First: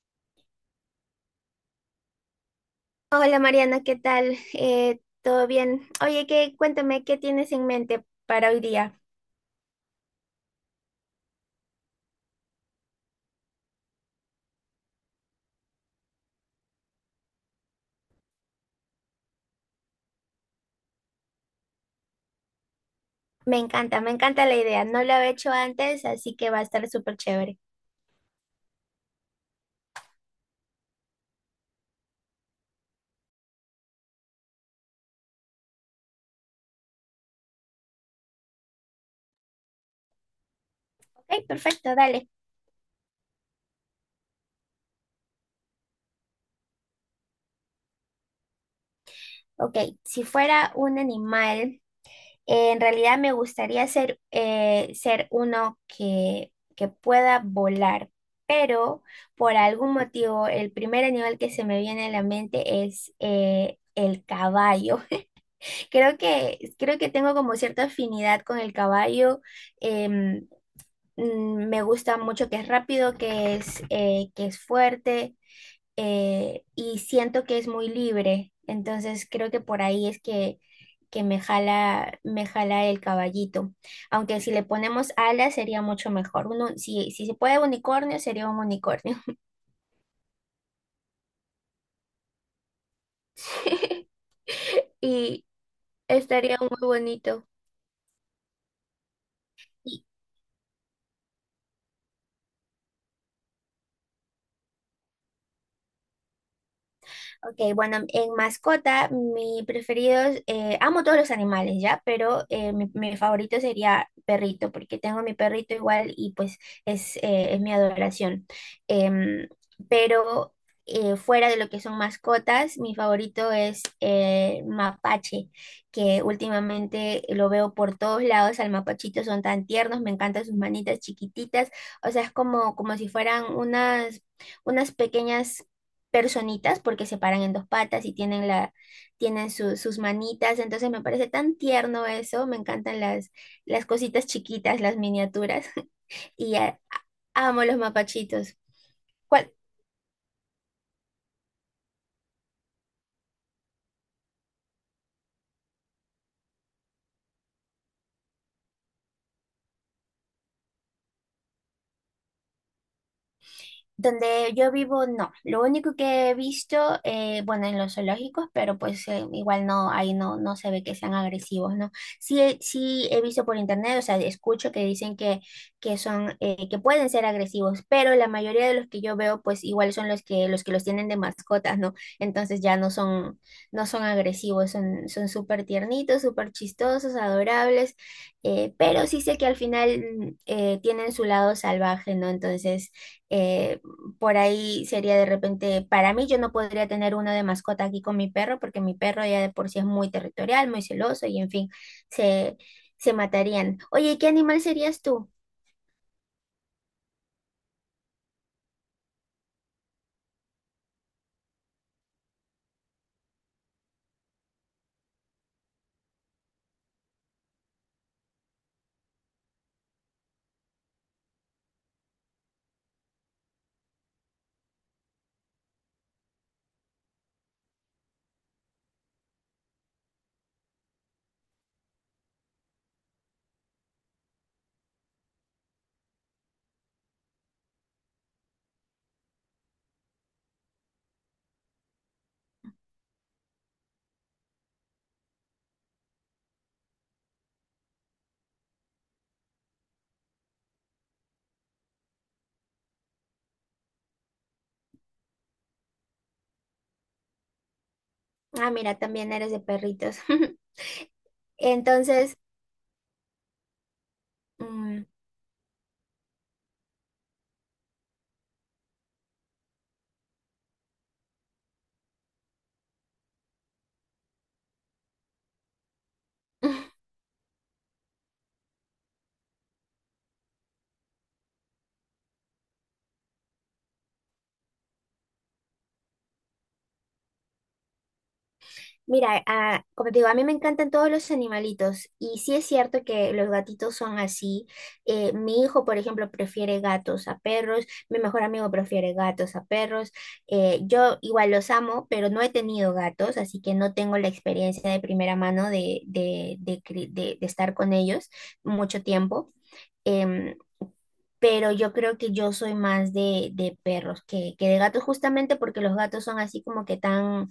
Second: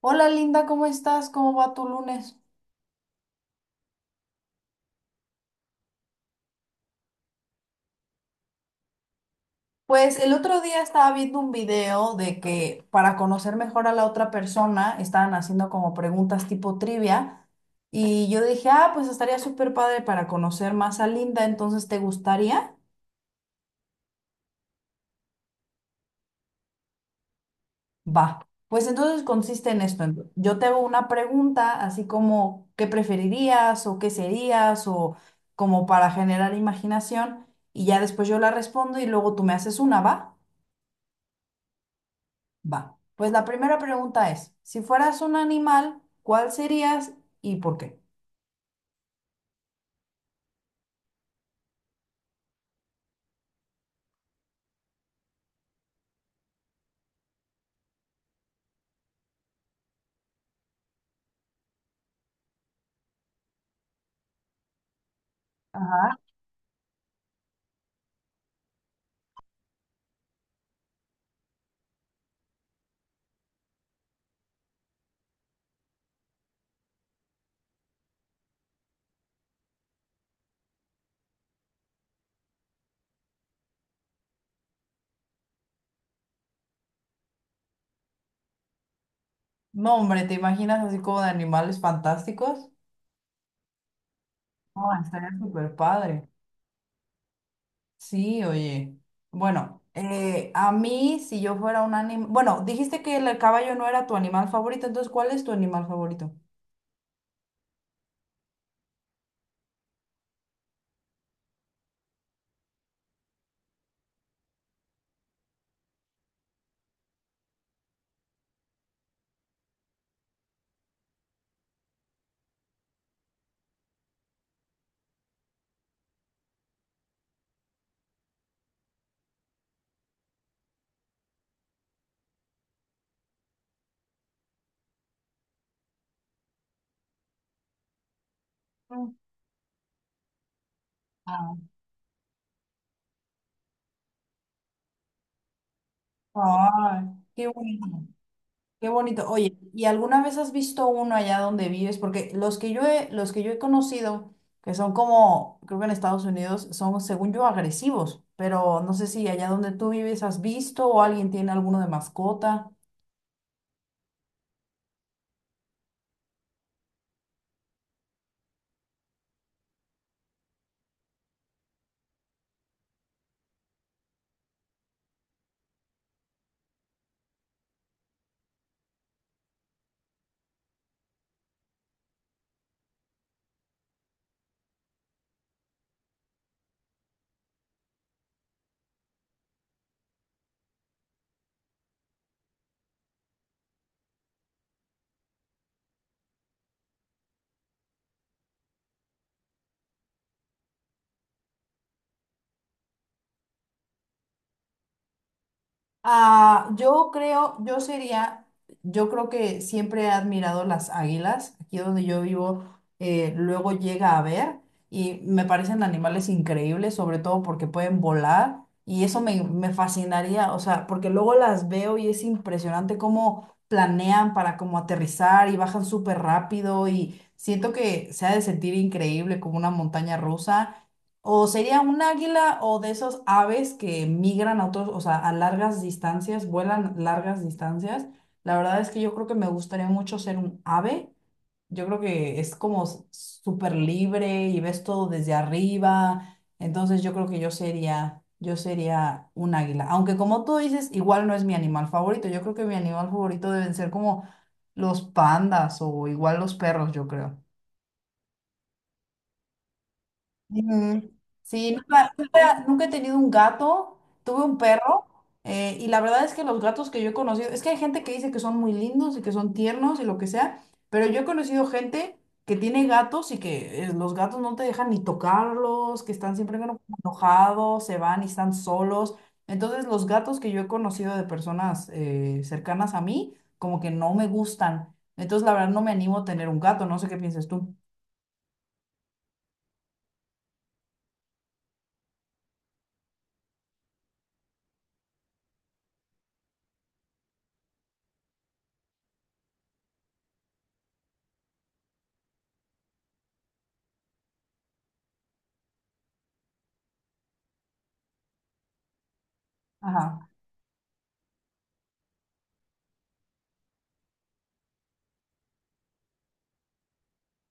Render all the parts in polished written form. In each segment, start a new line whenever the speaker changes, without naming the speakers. Hola Linda, ¿cómo estás? ¿Cómo va tu lunes?
Hola Mariana, ¿qué tal? ¿Todo bien? Oye, que cuéntame qué tienes en mente para hoy día.
Pues el otro día estaba viendo un video de que para conocer mejor a la otra persona estaban haciendo como preguntas tipo trivia y yo dije, ah, pues estaría súper padre para conocer más a Linda, entonces ¿te gustaría?
Me encanta la idea. No lo he hecho antes, así que va a estar súper chévere.
Va. Pues entonces consiste en esto. Yo te hago una pregunta así como ¿qué preferirías o qué serías o como para generar imaginación, y ya después yo la respondo y luego tú me haces una, ¿va?
Ok, perfecto, dale.
Va. Pues la primera pregunta es, si fueras un animal, ¿cuál serías y por qué?
Ok, si fuera un animal, en realidad me gustaría ser, ser uno que pueda volar, pero por algún motivo el primer animal que se me viene a la mente es el caballo. Creo
Ajá.
que, creo que tengo como cierta afinidad con el caballo. em, Me gusta mucho que es rápido, que es fuerte y siento que es muy libre. Entonces creo que por ahí es que me jala el caballito. Aunque si le ponemos alas sería mucho mejor. Uno, si se puede unicornio, sería un unicornio.
No, hombre, ¿te imaginas así como de animales fantásticos? Oh, estaría
Y
súper padre.
estaría muy bonito.
Sí, oye. Bueno, a mí, si yo fuera un animal... Bueno, dijiste que el caballo no era tu animal favorito, entonces, ¿cuál es tu animal favorito?
Ok, bueno, en mascota, mi preferido, es, amo todos los animales, ¿ya? Pero mi favorito sería perrito, porque tengo a mi perrito igual y pues es mi adoración. Em, pero fuera de lo que son mascotas, mi favorito es mapache, que últimamente lo veo por todos lados, al mapachito son tan tiernos, me encantan sus manitas chiquititas, o sea, es como, como si fueran unas pequeñas personitas porque se paran en dos patas y tienen
Mm.
tienen sus manitas, entonces me parece
Ah,
tan tierno eso, me encantan las cositas chiquitas, las miniaturas y a-
ay, qué
amo los
bonito.
mapachitos.
Qué bonito.
¿Cuál,
Oye, ¿y alguna vez has visto uno allá donde vives? Porque los que yo he conocido, que son como, creo que en Estados Unidos, son, según yo, agresivos. Pero no sé si allá donde tú vives has visto o alguien tiene alguno de mascota.
Donde yo vivo, no. Lo único que he visto, bueno, en los zoológicos, pero pues igual no, ahí no, no se ve que sean agresivos, ¿no? Sí, sí he visto por internet, o sea, escucho que dicen que son, que pueden ser agresivos, pero la mayoría de los que yo veo, pues igual son los que, los que los tienen de mascotas, ¿no? Entonces ya no son, no son agresivos, son, son súper tiernitos, súper chistosos, adorables, pero sí sé que al final tienen su lado salvaje, ¿no? Entonces eh, por ahí sería de repente, para mí yo no podría tener uno de mascota aquí con mi perro porque mi perro ya de por sí es muy territorial, muy celoso y en fin, se, se matarían. Oye, ¿y ¿qué animal serías tú?
Ah, yo sería, yo creo que siempre he admirado las águilas. Aquí donde yo vivo, luego llega a ver y me parecen animales increíbles, sobre todo porque pueden volar y eso me fascinaría, o sea, porque luego las veo y es impresionante cómo planean para como aterrizar y bajan súper rápido y siento que se ha de sentir increíble como una montaña rusa. O sería un águila o de esos aves que migran a otros, o sea, a largas distancias, vuelan largas distancias. La verdad es que yo creo que me gustaría mucho ser un ave. Yo creo que es como súper libre y ves todo desde arriba. Entonces yo creo que yo sería un águila. Aunque como tú dices, igual no es mi animal favorito. Yo creo que mi animal favorito deben ser como los pandas o igual los perros, yo creo.
Ah, mira, también eres de perritos.
Ujú. Sí,
Entonces,
nunca he tenido un gato, tuve un
mm,
perro. Eh, y la verdad es que los gatos que yo he conocido, es que hay gente que dice que son muy lindos y que son tiernos y lo que sea, pero yo he conocido gente que tiene gatos y que los gatos no te dejan ni tocarlos, que están siempre como enojados, se van y están solos. Entonces los gatos que yo he conocido de personas cercanas a mí, como que no me gustan. Entonces la verdad no me animo a tener un gato, no sé qué piensas tú.
Mira, como te digo, a mí me encantan todos los animalitos y sí es cierto que los gatitos son así. Mi hijo, por ejemplo, prefiere gatos a perros, mi mejor amigo prefiere gatos a perros. Yo igual los amo, pero no he tenido gatos, así que no tengo la experiencia de primera mano de estar con ellos mucho tiempo.
Ajá,
Em, pero yo creo que yo soy más de perros que de gatos, justamente porque los gatos son así como que tan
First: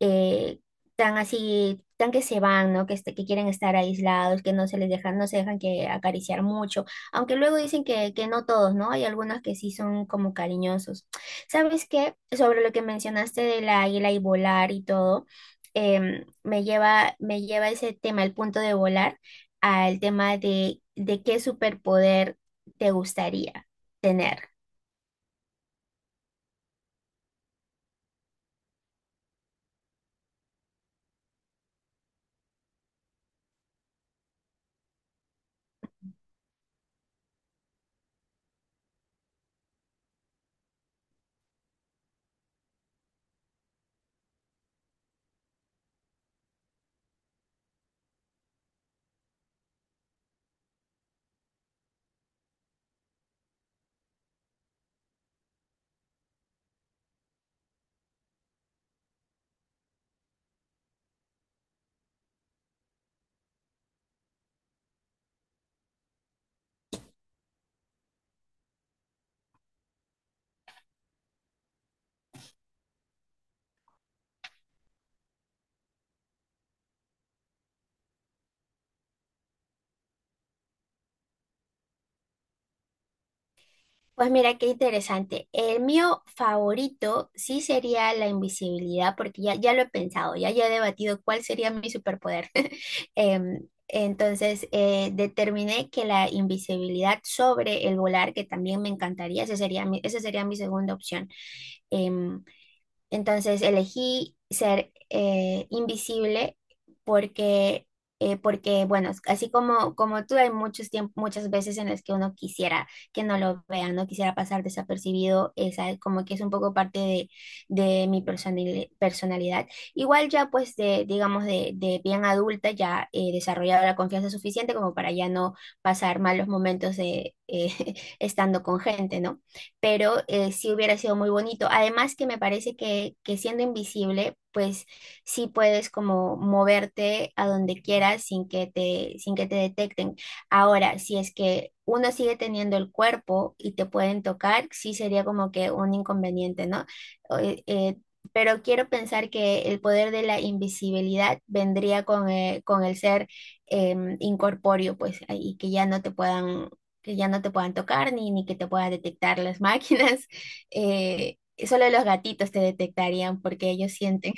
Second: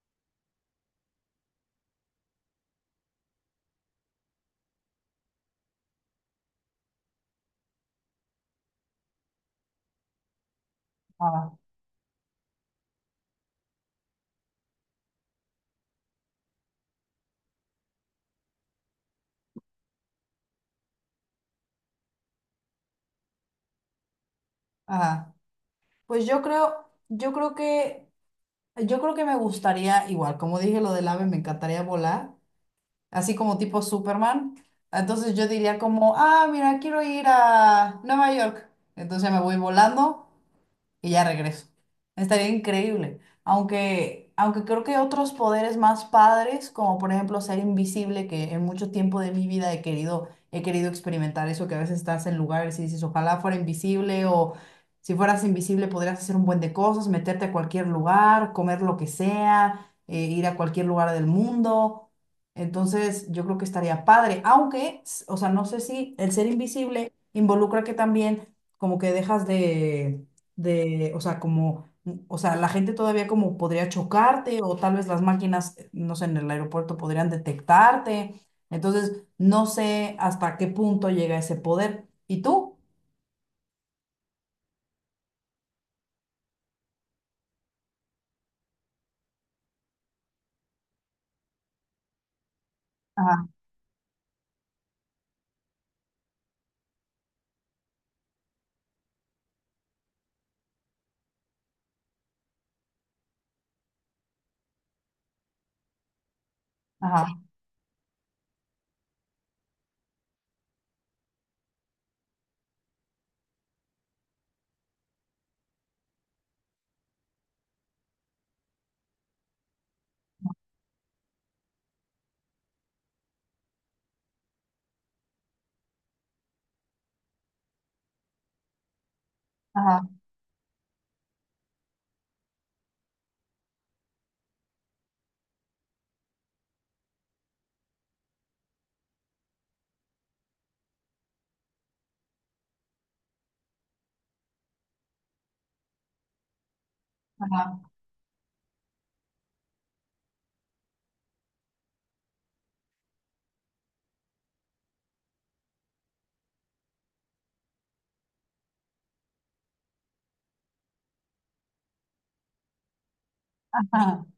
eh, tan así, tan que se van, ¿no? Que quieren estar aislados, que no se les dejan, no se dejan que acariciar mucho, aunque luego dicen que no todos, ¿no? Hay algunos que sí son como cariñosos.
ajá,
¿Sabes qué? Sobre lo que mencionaste de la águila y volar y todo, me lleva ese tema, el punto de volar, al tema de qué superpoder te gustaría tener.
ajá. Pues yo creo que me gustaría, igual, como dije lo del ave, me encantaría volar, así como tipo Superman. Entonces yo diría como, ah, mira, quiero ir a Nueva York. Entonces me voy volando y ya regreso. Estaría increíble. Aunque creo que hay otros poderes más padres, como por ejemplo ser invisible, que en mucho tiempo de mi vida he querido experimentar eso, que a veces estás en lugares y dices, ojalá fuera invisible, o si fueras invisible podrías hacer un buen de cosas, meterte a cualquier lugar, comer lo que sea, ir a cualquier lugar del mundo. Entonces, yo creo que estaría padre, aunque, o sea, no sé si el ser invisible involucra que también como que o sea, como, o sea, la gente todavía como podría chocarte o tal vez las máquinas, no sé, en el aeropuerto podrían detectarte. Entonces, no sé hasta qué punto llega ese poder. ¿Y tú?
Pues mira qué interesante. El mío favorito sí sería la invisibilidad, porque ya, ya lo he pensado, ya, ya he debatido cuál sería mi superpoder.
Ajá,
Entonces, determiné que la invisibilidad sobre el volar, que también me encantaría, ese sería esa sería mi segunda opción. Em, entonces elegí ser invisible
ajá,
porque, porque, bueno, así como, como tú, hay muchas veces en las que uno quisiera que no lo vean, no quisiera pasar desapercibido, esa como que es un poco parte de, de mi personalidad. Igual ya pues de, digamos, de bien adulta, ya he desarrollado la confianza suficiente como para ya no pasar malos momentos de, estando con gente, ¿no?
ajá,
Pero sí hubiera sido muy bonito. Además que me parece que siendo invisible, pues sí puedes como moverte a donde quieras sin que te, sin que te detecten. Ahora, si es que uno sigue teniendo el cuerpo y te pueden tocar, sí sería como que un inconveniente, ¿no? Eh,
ajá,
eh, pero quiero pensar que el poder de la invisibilidad vendría con el ser incorpóreo, pues, y que ya no te puedan que ya no te puedan tocar ni, ni que te puedan detectar las máquinas. Eh, solo los gatitos te detectarían porque ellos
ajá,
sienten.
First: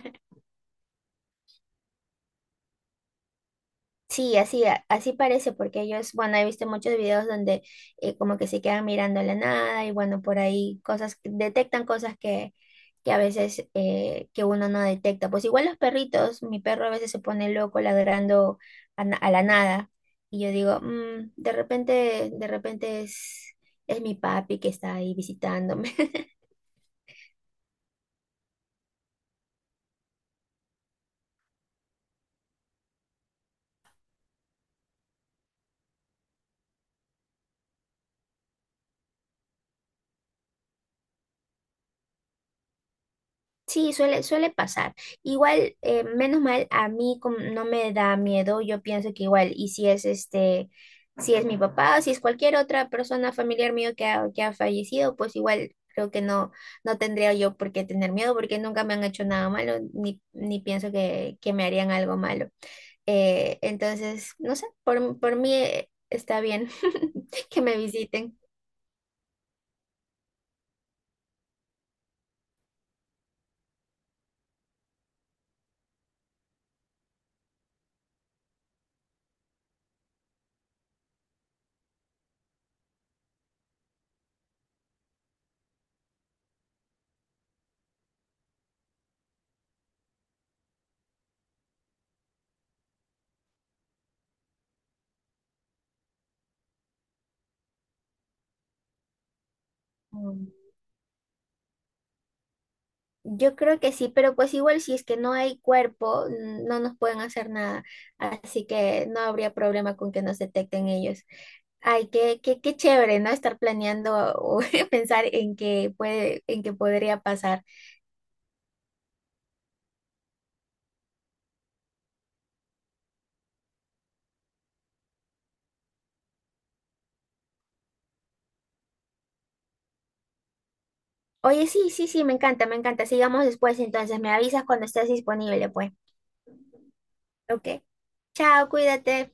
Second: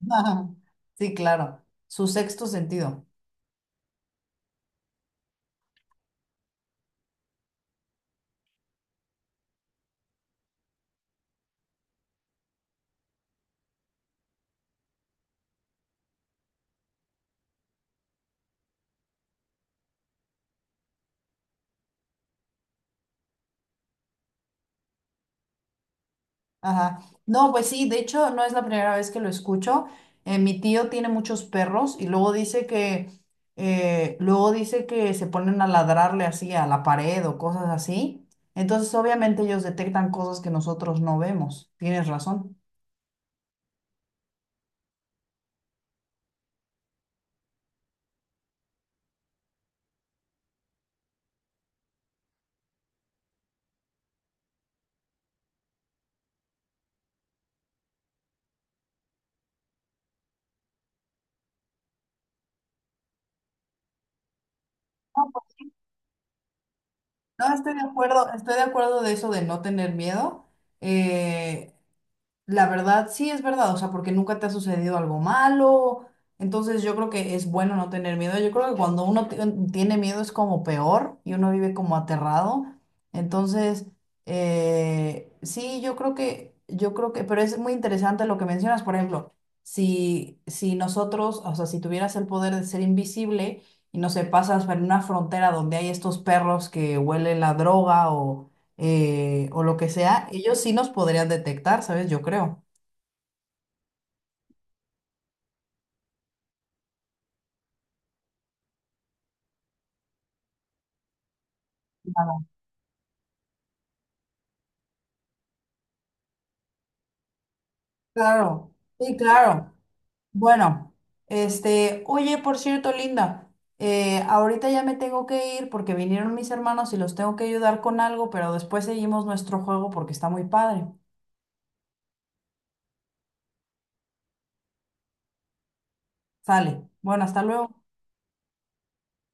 ajá. Sí, claro. Su sexto sentido.
Sí, así, así parece, porque ellos, bueno, he visto muchos videos donde como que se quedan mirando a la nada y bueno, por ahí cosas, detectan cosas que a veces que uno no detecta. Pues igual los perritos, mi perro a veces se pone loco ladrando a, a la nada y yo digo, "Mm, de repente es mi papi que está ahí visitándome."
Ajá. No, pues sí, de hecho no es la primera vez que lo escucho. Mi tío tiene muchos perros y luego dice que se ponen a ladrarle así a la pared o cosas así. Entonces, obviamente ellos detectan cosas que nosotros no vemos. Tienes razón.
Sí, suele, suele pasar. Igual, menos mal, a mí como no me da miedo. Yo pienso que igual, y si es este, si es mi papá, si es cualquier otra persona familiar mío que ha fallecido, pues igual creo que no, no tendría yo por qué tener miedo, porque nunca me han hecho nada malo, ni, ni pienso que me harían algo malo. Entonces, no sé, por mí está bien
No,
que me visiten.
estoy de acuerdo de eso de no tener miedo. Eh, La verdad, sí es verdad, o sea, porque nunca te ha sucedido algo malo, entonces yo creo que es bueno no tener miedo. Yo creo que cuando tiene miedo es como peor y uno vive como aterrado. Entonces, sí, pero es muy interesante lo que mencionas, por ejemplo, si nosotros, o sea, si tuvieras el poder de ser invisible y no sé, pasas por una frontera donde hay estos perros que huelen la droga, o lo que sea, ellos sí nos podrían detectar, ¿sabes? Yo creo.
Yo creo que sí, pero pues igual si es que no hay cuerpo, no nos pueden hacer nada, así que no habría problema con que nos detecten ellos. Ay, qué,
Claro.
qué, qué chévere, ¿no? Estar planeando o pensar en qué puede, en qué podría pasar.
Claro, sí, claro. Bueno, este, oye, por cierto, Linda, ahorita ya me tengo que ir porque vinieron mis hermanos y los tengo que ayudar con algo, pero después seguimos nuestro juego porque está muy padre.
Oye, sí, sí, sí, me encanta, me encanta. Sigamos después, entonces me avisas cuando estés disponible, pues.
Sale. Bueno, hasta
Ok.
luego.
Chao, cuídate.